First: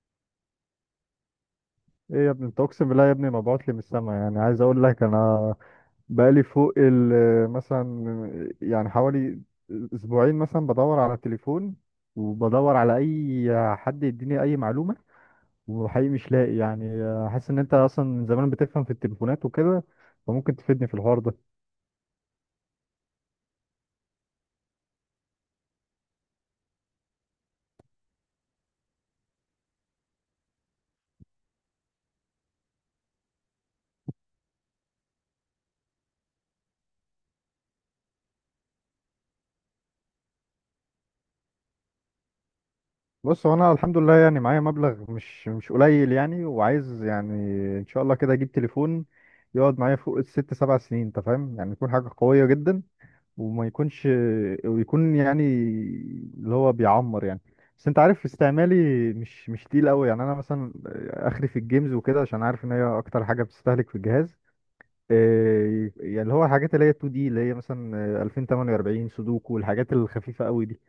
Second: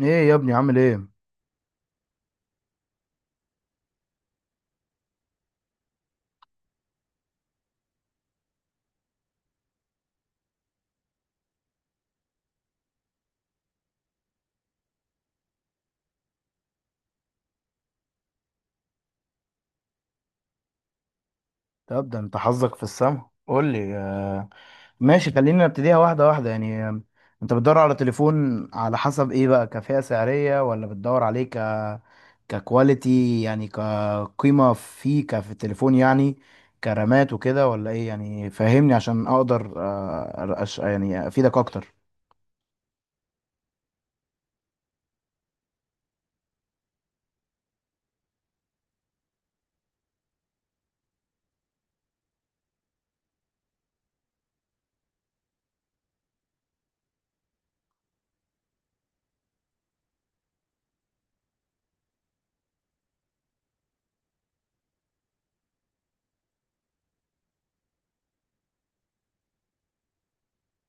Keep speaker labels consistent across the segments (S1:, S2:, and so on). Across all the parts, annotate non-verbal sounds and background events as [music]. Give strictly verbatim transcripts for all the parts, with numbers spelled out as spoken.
S1: ايه يا ابني، عامل ايه؟
S2: ايه يا ابني، انت اقسم بالله يا ابني مبعوت لي من السما، يعني عايز اقول لك. انا بقالي فوق ال مثلا، يعني حوالي اسبوعين، مثلا بدور على التليفون، وبدور على اي حد يديني اي معلومه، وحقيقي مش لاقي يعني. حاسس ان انت اصلا من زمان بتفهم في التليفونات وكده، فممكن تفيدني في الحوار ده.
S1: طب ده انت حظك في السما، قول لي. آه، ماشي، خلينا نبتديها واحده واحده يعني. آه، انت بتدور على تليفون على حسب ايه بقى؟ كفئة سعريه ولا بتدور عليه ك ككواليتي، يعني كقيمه فيه كفي التليفون؟ يعني كرامات وكده ولا ايه؟ يعني فهمني عشان اقدر آه، أش- يعني افيدك اكتر.
S2: بص، هو انا الحمد لله يعني معايا مبلغ مش مش قليل يعني، وعايز يعني ان شاء الله كده اجيب تليفون يقعد معايا فوق الست سبع سنين. انت فاهم يعني، يكون حاجه قويه جدا وما يكونش، ويكون يعني اللي هو بيعمر يعني. بس انت عارف استعمالي مش مش تقيل قوي يعني. انا مثلا اخري في الجيمز وكده عشان عارف ان هي اكتر حاجه بتستهلك في الجهاز. إيه، يعني اللي هو الحاجات اللي هي اتنين دي، اللي هي مثلا الفين واربعة وتمانين سودوكو والحاجات الخفيفه قوي دي.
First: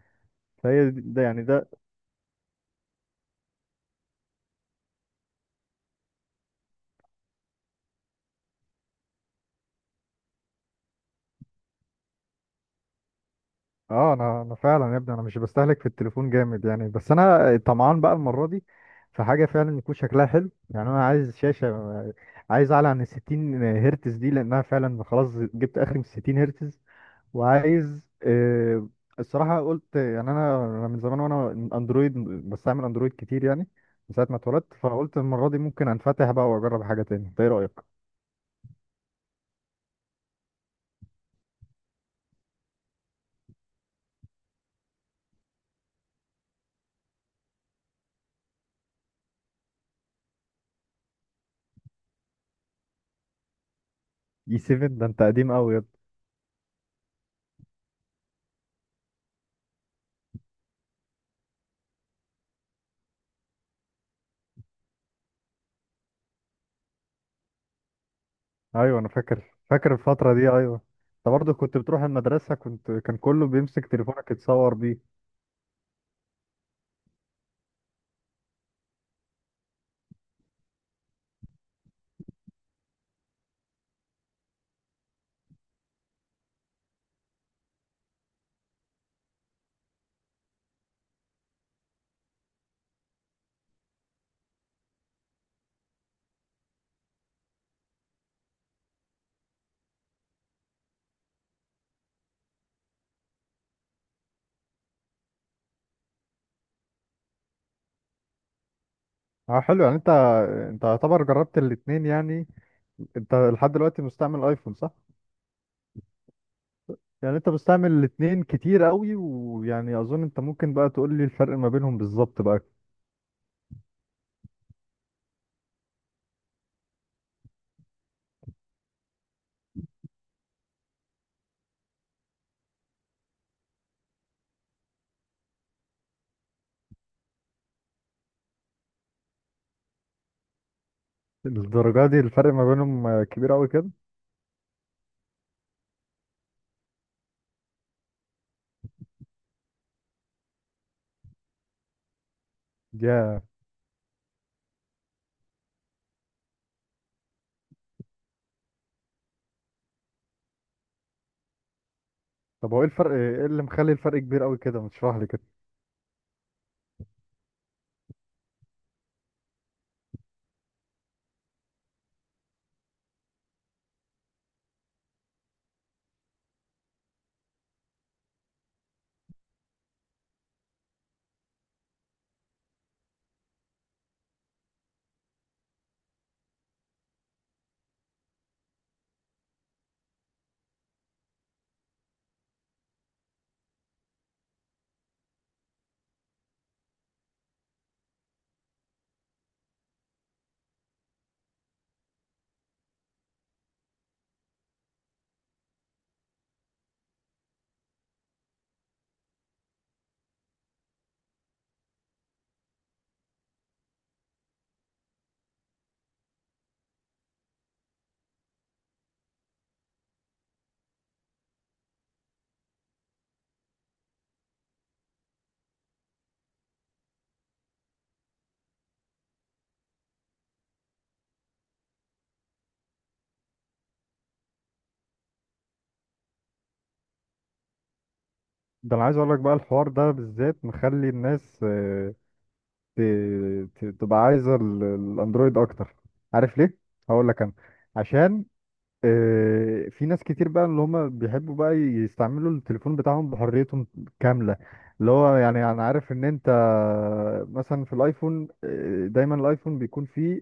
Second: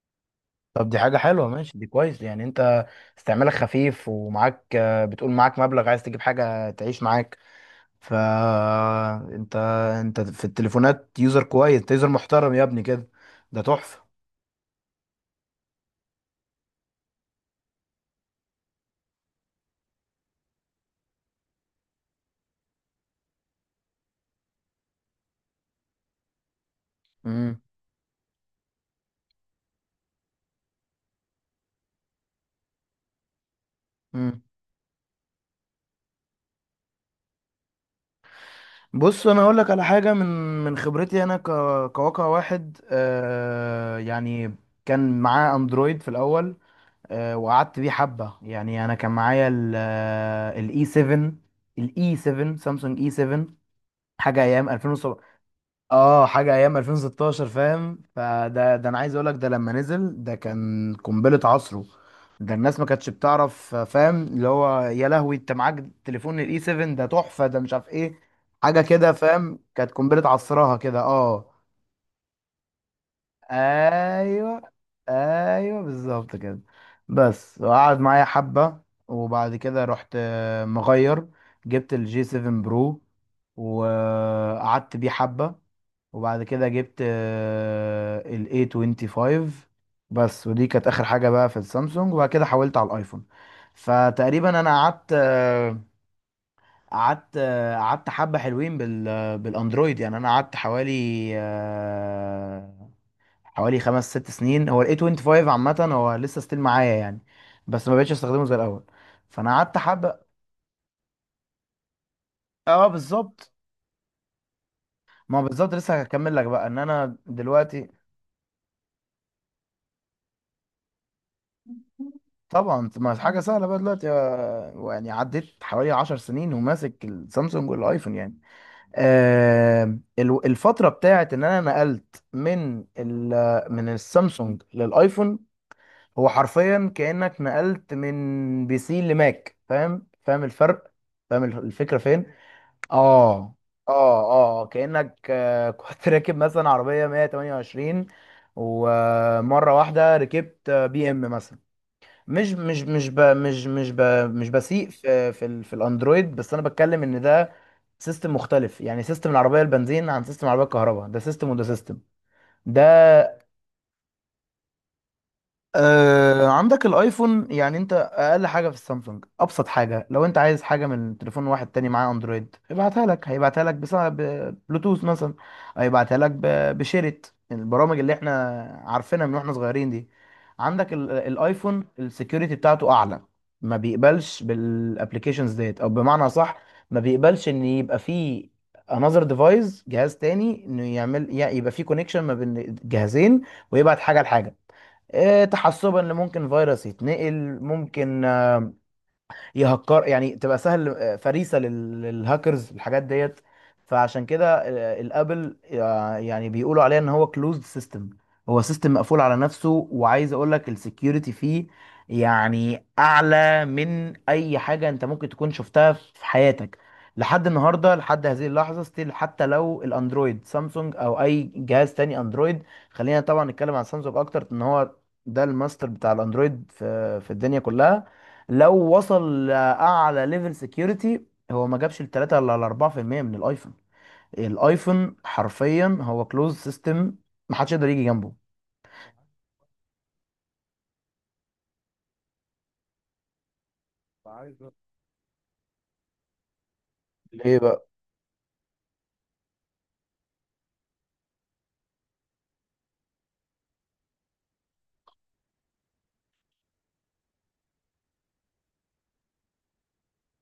S1: طب
S2: فهي
S1: دي حاجة
S2: ده يعني
S1: حلوة،
S2: ده.
S1: ماشي دي كويس. يعني انت استعمالك خفيف، ومعاك، آه، بتقول معاك مبلغ عايز تجيب حاجة تعيش معاك، فانت انت انت في التليفونات يوزر كويس، انت يوزر محترم يا ابني كده، ده تحفة.
S2: اه، انا انا فعلا يا ابني انا مش بستهلك في التليفون جامد يعني. بس انا طمعان بقى المره دي في حاجه فعلا يكون شكلها حلو يعني. انا عايز شاشه، عايز اعلى عن ال ستين هرتز دي، لانها فعلا خلاص جبت اخر من ستين هرتز.
S1: امم
S2: وعايز آه، الصراحه قلت يعني، انا أنا من زمان وانا اندرويد، بستعمل اندرويد كتير يعني من ساعه ما
S1: امم
S2: اتولدت. فقلت المره دي ممكن انفتح بقى واجرب حاجه تاني. إنت ايه رايك؟
S1: بص، انا هقول لك على حاجة من من خبرتي انا. ك... كواقع واحد آه يعني، كان معاه اندرويد في الاول. آه وقعدت بيه حبة. يعني انا كان معايا ال الاي 7، الاي 7 سامسونج، اي 7، حاجة
S2: اي
S1: ايام
S2: سفن؟ ده
S1: ألفين وسبعة.
S2: انت قديم قوي.
S1: اه حاجه ايام ألفين وستاشر فاهم. فده ده انا عايز اقول لك، ده لما نزل ده كان قنبله عصره. ده الناس ما كانتش بتعرف، فاهم؟ اللي هو يا لهوي، انت معاك تليفون الاي 7؟ ده تحفه، ده مش عارف ايه، حاجه
S2: ايوه انا
S1: كده،
S2: فاكر،
S1: فاهم؟ كانت
S2: فاكر
S1: قنبله
S2: الفتره دي. ايوه
S1: عصرها كده
S2: انت
S1: اه.
S2: برضه كنت بتروح المدرسه، كنت كان كله بيمسك تليفونك
S1: ايوه
S2: يتصور بيه.
S1: ايوه بالظبط كده. بس وقعد معايا حبه، وبعد كده رحت آه، مغير، جبت الجي سفن برو وقعدت بيه حبه، وبعد كده جبت آه، ال ايه خمسة وعشرين. بس ودي كانت اخر حاجه بقى في السامسونج، وبعد كده حولت على الايفون. فتقريبا انا قعدت آه، قعدت آه، قعدت حبه حلوين بال آه، بالاندرويد. يعني انا قعدت حوالي آه، حوالي خمس ست سنين. هو ال ايه خمسة وعشرين عامه هو لسه ستيل معايا يعني، بس ما بقتش استخدمه زي الاول. فانا
S2: اه
S1: قعدت
S2: حلو يعني، انت
S1: حبه،
S2: انت يعتبر جربت الاتنين يعني.
S1: اه
S2: انت
S1: بالظبط.
S2: لحد دلوقتي مستعمل ايفون، صح؟
S1: ما هو بالظبط، لسه هكمل لك بقى. ان انا
S2: يعني انت
S1: دلوقتي
S2: مستعمل الاتنين كتير قوي، ويعني اظن انت ممكن بقى تقول لي الفرق ما بينهم بالظبط بقى.
S1: طبعا، ما حاجه سهله بقى دلوقتي. آه، يعني عديت حوالي عشر سنين وماسك السامسونج والايفون يعني. آه، ال- الفتره بتاعت ان انا نقلت من ال- من السامسونج للايفون، هو حرفيا كانك نقلت من بي سي لماك. فاهم فاهم الفرق؟ فاهم الفكره
S2: الدرجه دي
S1: فين؟
S2: الفرق ما بينهم آه، كبير
S1: اه
S2: قوي كده؟
S1: اه اه. كانك آه، [laughs] كنت راكب مثلا عربيه مية وتمنية وعشرين، ومره واحده ركبت بي ام مثلا. مش مش مش ب
S2: يا
S1: مش مش ب مش بسيء في في, ال- في الاندرويد، بس انا بتكلم ان ده سيستم مختلف. يعني سيستم العربيه البنزين عن سيستم العربيه الكهرباء، ده سيستم وده سيستم.
S2: طب هو
S1: ده
S2: ايه الفرق، ايه اللي مخلي الفرق كبير قوي كده؟ ما تشرح لي كده.
S1: آه عندك الايفون، يعني انت اقل حاجه في السامسونج، ابسط حاجه، لو انت عايز حاجه من تليفون واحد تاني معاه اندرويد ابعتها لك، هيبعتها لك بسبب بلوتوث مثلا. هيبعتها لك ب- بشيرت البرامج اللي احنا عارفينها من واحنا صغيرين دي. عندك ال- الايفون السكيورتي بتاعته اعلى، ما بيقبلش بالابلكيشنز ديت، او بمعنى صح، ما بيقبلش ان يبقى فيه انذر ديفايس، جهاز تاني، انه يعمل يبقى فيه كونكشن ما بين جهازين ويبعت حاجه لحاجه. آه، تحسبا اللي ممكن فيروس يتنقل، ممكن يهكر يعني، تبقى سهل آه، فريسه لل- للهاكرز، الحاجات ديت. فعشان كده آه، الابل آه، يعني بيقولوا عليه ان هو كلوزد سيستم، هو سيستم مقفول على نفسه. وعايز اقول لك السكيورتي فيه يعني اعلى من اي حاجه انت ممكن تكون شفتها في حياتك لحد النهارده، لحد هذه اللحظه، ستيل، حتى لو الاندرويد سامسونج او اي جهاز تاني اندرويد. خلينا طبعا نتكلم عن سامسونج اكتر، ان هو ده الماستر بتاع الاندرويد في في الدنيا كلها. لو وصل لاعلى ليفل سكيورتي، هو ما جابش ال تلاتة ولا ال اربعة في المية من الايفون. الايفون حرفيا هو كلوز سيستم، ما حدش يقدر يجي جنبه.
S2: ده انا عايز اقول لك بقى الحوار ده بالذات مخلي الناس آه، ت- ت- تبقى عايزه
S1: عايز أ-
S2: ال- الاندرويد اكتر. عارف ليه؟ هقول لك انا.
S1: ليه بقى؟
S2: عشان آه، في ناس كتير بقى اللي هم بيحبوا بقى يستعملوا التليفون بتاعهم بحريتهم كاملة. اللي هو يعني انا عارف ان انت مثلا في الايفون، آه، دايما الايفون بيكون فيه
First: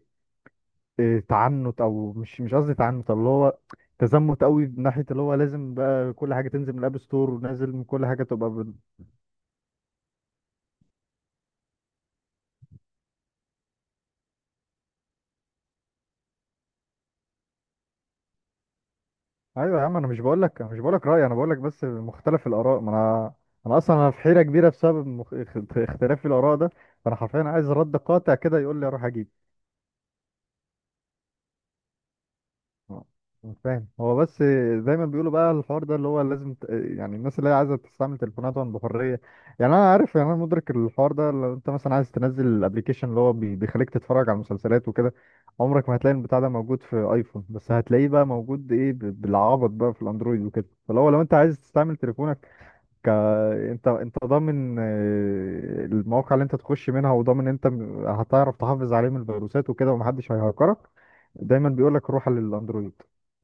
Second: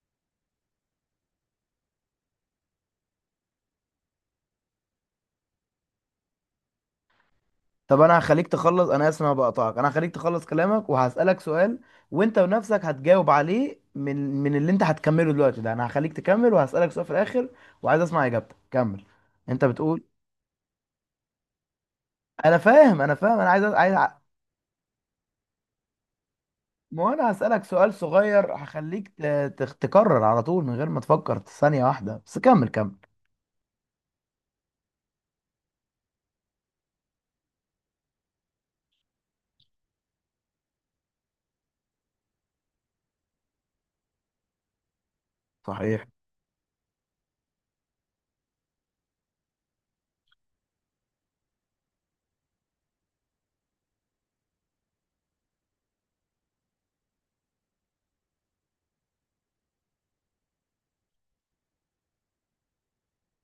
S2: آه، تعنت، او مش مش قصدي تعنت، اللي هو تزمت قوي، من ناحية اللي هو لازم بقى كل حاجة تنزل من الاب ستور، ونازل من
S1: طب
S2: كل
S1: انا
S2: حاجة
S1: هخليك
S2: تبقى.
S1: تخلص، انا اسف إن انا بقطعك، انا هخليك تخلص كلامك وهسألك سؤال، وانت بنفسك هتجاوب عليه من من اللي انت هتكمله دلوقتي. ده انا هخليك تكمل وهسألك سؤال في الاخر، وعايز اسمع اجابتك. كمل، انت
S2: ايوه يا عم،
S1: بتقول.
S2: انا مش بقول لك مش بقول لك رايي، انا بقول لك بس مختلف
S1: انا
S2: الاراء. ما
S1: فاهم انا
S2: انا
S1: فاهم انا عايز
S2: انا
S1: عايز
S2: اصلا انا في حيره كبيره بسبب مخ... اخت- اختلاف الاراء ده.
S1: ما هو
S2: فانا
S1: انا
S2: حرفيا
S1: هسألك
S2: عايز
S1: سؤال
S2: رد قاطع
S1: صغير،
S2: كده يقول لي اروح
S1: هخليك
S2: اجيب.
S1: ت- تخ- تكرر على طول من غير ما تفكر ثانية واحدة، بس كمل كمل.
S2: آه، مش فاهم هو. بس زي ما بيقولوا بقى الحوار ده اللي هو لازم ت... يعني الناس اللي هي عايزه تستعمل تليفوناتهم بحريه. يعني انا عارف، يعني انا مدرك الحوار ده. لو انت مثلا عايز تنزل الابليكيشن اللي هو بي... بيخليك تتفرج على مسلسلات وكده، عمرك ما
S1: صحيح.
S2: هتلاقي البتاع ده موجود في ايفون، بس هتلاقيه بقى موجود، ايه، ب- بالعبط بقى في الاندرويد وكده. فلو لو انت عايز تستعمل تليفونك، ك... انت انت ضامن آه، المواقع اللي انت تخش منها، وضامن انت م- هتعرف تحافظ عليه من الفيروسات وكده، ومحدش هيهكرك، دايما بيقول لك روح للاندرويد.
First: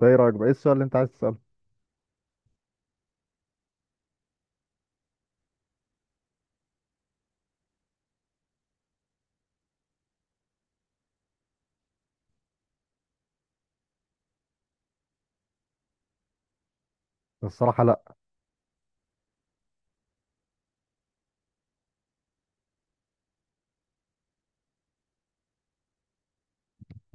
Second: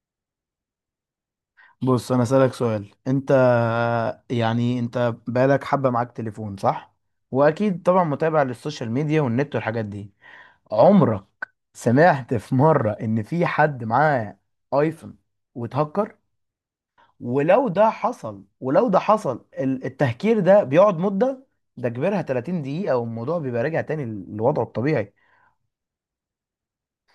S2: ده ايه رايك بقى؟ ايه السؤال اللي انت عايز تساله؟
S1: بص، انا اسألك سؤال انت. يعني انت بقالك حبة معاك تليفون صح، واكيد طبعا متابع للسوشيال ميديا والنت والحاجات دي، عمرك سمعت في مرة ان في حد معاه ايفون واتهكر؟ ولو
S2: الصراحه
S1: ده
S2: لا.
S1: حصل، ولو ده حصل، ال- التهكير ده بيقعد مدة، ده كبرها تلاتين دقيقة، والموضوع بيبقى راجع تاني لوضعه الطبيعي.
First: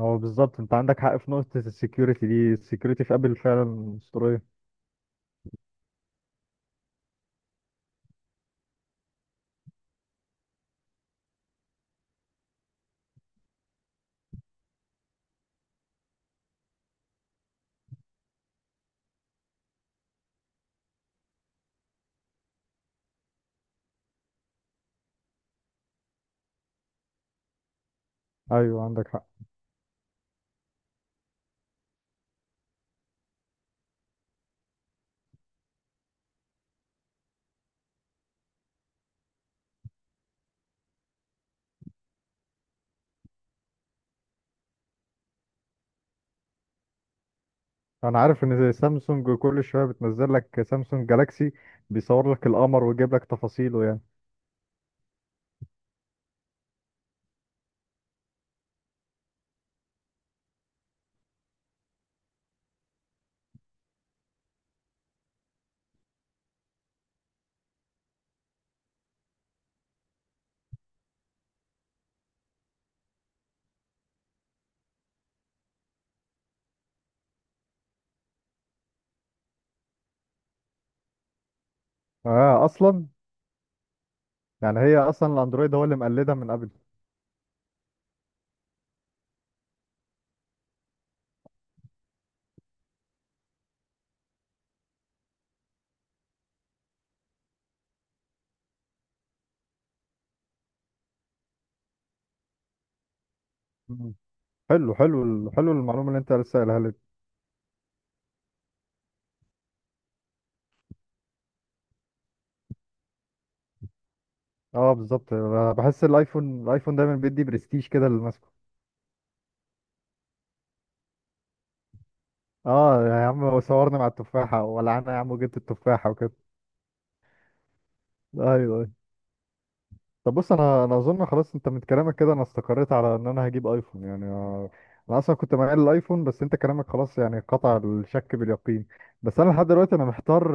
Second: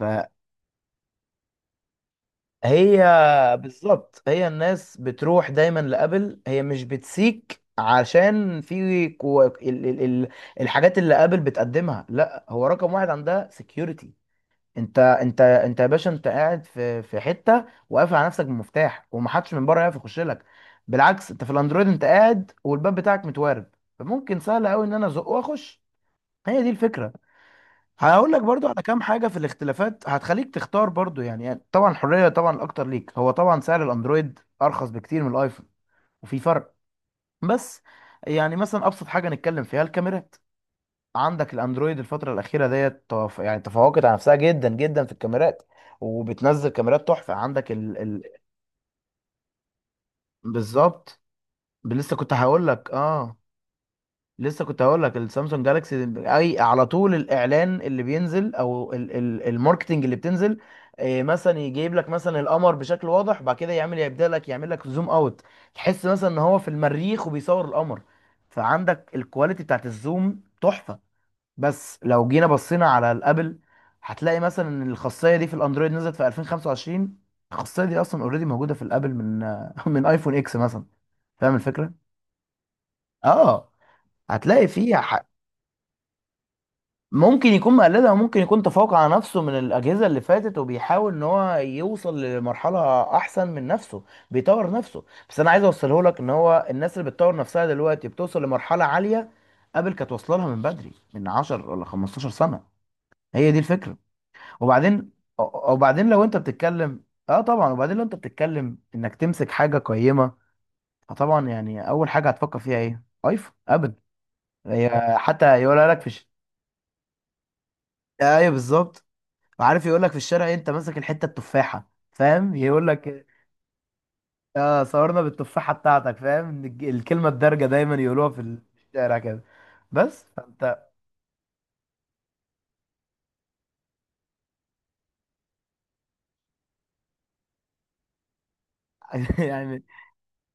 S2: هو بالظبط انت عندك حق في نقطه السكيورتي دي.
S1: هي
S2: السكيورتي في ابل فعلا
S1: بالظبط،
S2: اسطوريه.
S1: هي الناس بتروح دايما لابل، هي مش بتسيك، عشان في كو... ال... ال... ال... الحاجات اللي ابل بتقدمها، لا، هو رقم واحد عندها سكيورتي. انت انت انت يا باشا انت قاعد في في حته وقافل على نفسك بمفتاح، ومحدش من بره يعرف يخش لك. بالعكس، انت في الاندرويد انت قاعد والباب بتاعك متوارب، فممكن سهل قوي ان انا ازق واخش. هي دي الفكره. هقول لك برضو على
S2: ايوه
S1: كام
S2: عندك حق.
S1: حاجه في الاختلافات هتخليك تختار برضو، يعني, يعني طبعا الحريه، طبعا الاكتر ليك. هو طبعا سعر الاندرويد ارخص بكتير من الايفون، وفي فرق. بس يعني مثلا ابسط حاجه نتكلم فيها الكاميرات، عندك الاندرويد الفتره الاخيره ديت تف... يعني تفوقت على نفسها جدا جدا في الكاميرات، وبتنزل كاميرات تحفه. عندك ال...
S2: انا
S1: ال...
S2: عارف ان زي سامسونج كل شويه بتنزل لك سامسونج
S1: بالظبط،
S2: جالاكسي
S1: لسه
S2: بيصور
S1: كنت
S2: لك
S1: هقول
S2: القمر
S1: لك
S2: ويجيب لك
S1: اه.
S2: تفاصيله يعني.
S1: لسه كنت هقول لك السامسونج جالاكسي اي على طول، الاعلان اللي بينزل او ال- ال- الماركتنج اللي بتنزل، إيه، مثلا يجيب لك مثلا القمر بشكل واضح، بعد كده يعمل يبدا لك يعمل لك زوم اوت، تحس مثلا ان هو في المريخ وبيصور القمر. فعندك الكواليتي بتاعت الزوم تحفه. بس لو جينا بصينا على الابل، هتلاقي مثلا ان الخاصيه دي في الاندرويد نزلت في ألفين وخمسة وعشرين، الخاصيه دي اصلا اوريدي موجوده في الابل من [laughs] من ايفون اكس مثلا. فاهم الفكره؟
S2: اه اصلا.
S1: اه، هتلاقي
S2: يعني
S1: فيه.
S2: هي اصلا الاندرويد هو اللي مقلدها من
S1: ممكن يكون مقلدها، وممكن يكون تفوق على نفسه من الأجهزة اللي فاتت، وبيحاول إن هو يوصل لمرحلة أحسن من نفسه، بيطور نفسه. بس أنا عايز أوصله لك إن هو الناس اللي بتطور نفسها دلوقتي بتوصل لمرحلة عالية، قبل كانت واصلة لها من بدري، من عشر ولا خمستاشر سنة. هي دي الفكرة.
S2: ابل. حلو،
S1: وبعدين،
S2: حلو، ال- حلو المعلومه
S1: وبعدين
S2: اللي
S1: لو
S2: انت
S1: أنت
S2: لسه قايلها لي.
S1: بتتكلم، أه طبعا. وبعدين لو أنت بتتكلم إنك تمسك حاجة قيمة، فطبعا يعني أول حاجة هتفكر فيها إيه؟ أيفون أبل.
S2: اه
S1: هي
S2: بالظبط،
S1: حتى
S2: أنا
S1: يقولها لك
S2: بحس
S1: في ش...
S2: الايفون، الايفون دايما بيدي برستيج كده للماسكه.
S1: أيوه بالظبط. وعارف يقول لك في الشارع، إيه، انت ماسك الحته التفاحه، فاهم؟ يقول
S2: اه
S1: لك
S2: يا
S1: إيه،
S2: عم، صورنا مع التفاحه،
S1: اه،
S2: ولا انا يا
S1: صورنا
S2: عم جبت
S1: بالتفاحه
S2: التفاحه
S1: بتاعتك،
S2: وكده.
S1: فاهم؟ الج- الكلمه الدارجه دايما يقولوها في
S2: ايوه، ايوه.
S1: الشارع كده، بس.
S2: طب بص،
S1: فانت
S2: انا انا اظن خلاص انت من كلامك كده انا استقريت على ان انا هجيب ايفون يعني. آه، انا اصلا كنت مايل للايفون، بس انت كلامك خلاص يعني قطع الشك باليقين.
S1: [laughs]
S2: بس انا لحد
S1: يعني،
S2: دلوقتي انا محتار،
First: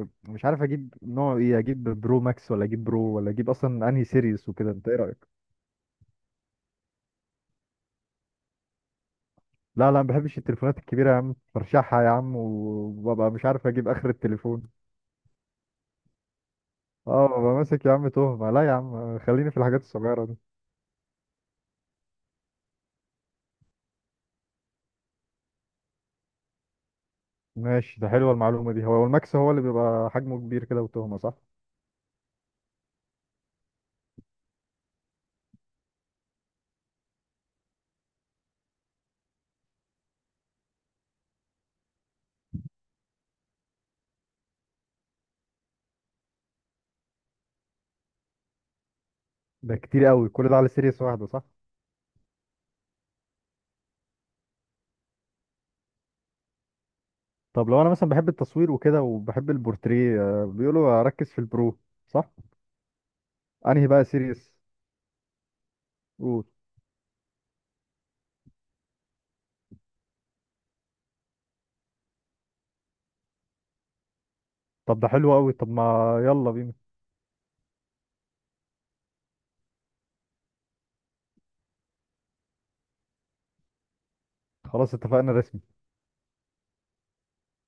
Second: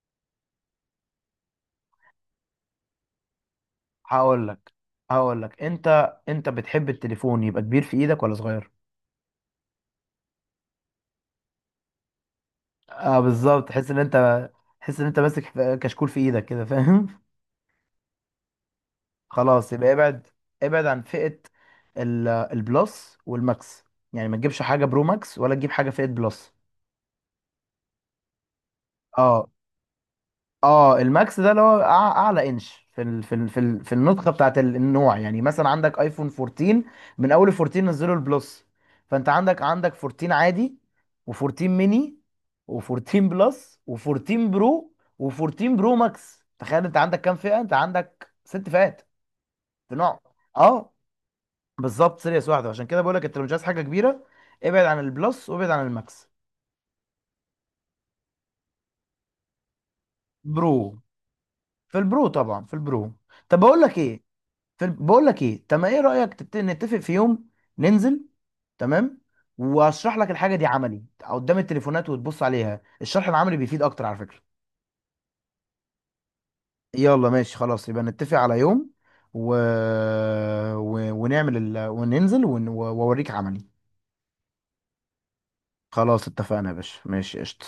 S2: آه، مش عارف اجيب نوع ايه، اجيب برو ماكس ولا اجيب برو، ولا اجيب اصلا انهي
S1: هقول
S2: سيريس وكده.
S1: لك،
S2: انت ايه رايك؟
S1: هقول لك: انت انت بتحب التليفون يبقى كبير في ايدك ولا صغير؟
S2: لا لا، ما بحبش التليفونات الكبيرة يا عم، برشحها يا عم
S1: اه
S2: وببقى مش عارف
S1: بالظبط،
S2: اجيب
S1: تحس ان
S2: اخر
S1: انت،
S2: التليفون.
S1: تحس ان انت ماسك كشكول في ايدك كده [laughs] فاهم؟
S2: اه ببقى ماسك يا عم تهمة. لا يا عم، خليني في
S1: خلاص
S2: الحاجات
S1: يبقى
S2: الصغيرة
S1: ابعد،
S2: دي.
S1: ابعد عن فئه ال- البلس والماكس، يعني ما تجيبش حاجه برو ماكس ولا تجيب حاجه فئه بلس.
S2: ماشي، ده حلوة المعلومة دي. هو الماكس
S1: اه
S2: هو اللي بيبقى حجمه كبير كده
S1: اه.
S2: وتهمة، صح؟
S1: الماكس ده اللي هو أع- اعلى انش في ال في ال في, ال في النسخه بتاعت ال- النوع. يعني مثلا عندك ايفون فورتين، من اول فورتين نزلوا البلس. فانت عندك عندك فورتين عادي، و14 ميني، و14 بلس، و14 برو، و14 برو ماكس. تخيل انت عندك كام فئه؟ انت عندك ست فئات
S2: ده
S1: في
S2: كتير
S1: نوع.
S2: قوي كل ده على
S1: اه
S2: سيريس واحدة، صح؟
S1: بالظبط، سيريس واحده. عشان كده بقول لك، انت لو مش عايز حاجه كبيره، ابعد عن البلس وابعد عن الماكس.
S2: طب لو انا مثلا بحب التصوير وكده وبحب البورتريه، آه،
S1: برو،
S2: بيقولوا اركز في البرو،
S1: في البرو
S2: صح؟
S1: طبعا، في البرو. طب بقول
S2: انهي
S1: لك
S2: بقى
S1: ايه،
S2: سيريس؟
S1: في بقول لك ايه. تمام، ايه رايك
S2: قول.
S1: تت- نتفق في يوم ننزل؟ تمام، واشرح لك الحاجه دي عملي قدام التليفونات وتبص عليها. الشرح العملي بيفيد اكتر على فكره.
S2: طب ده حلو قوي، طب ما... يلا بينا.
S1: يلا ماشي خلاص، يبقى نتفق على يوم، و... و... ونعمل ال... وننزل ون... واوريك عملي.
S2: خلاص اتفقنا رسمي.
S1: خلاص اتفقنا يا باشا، ماشي قشطه.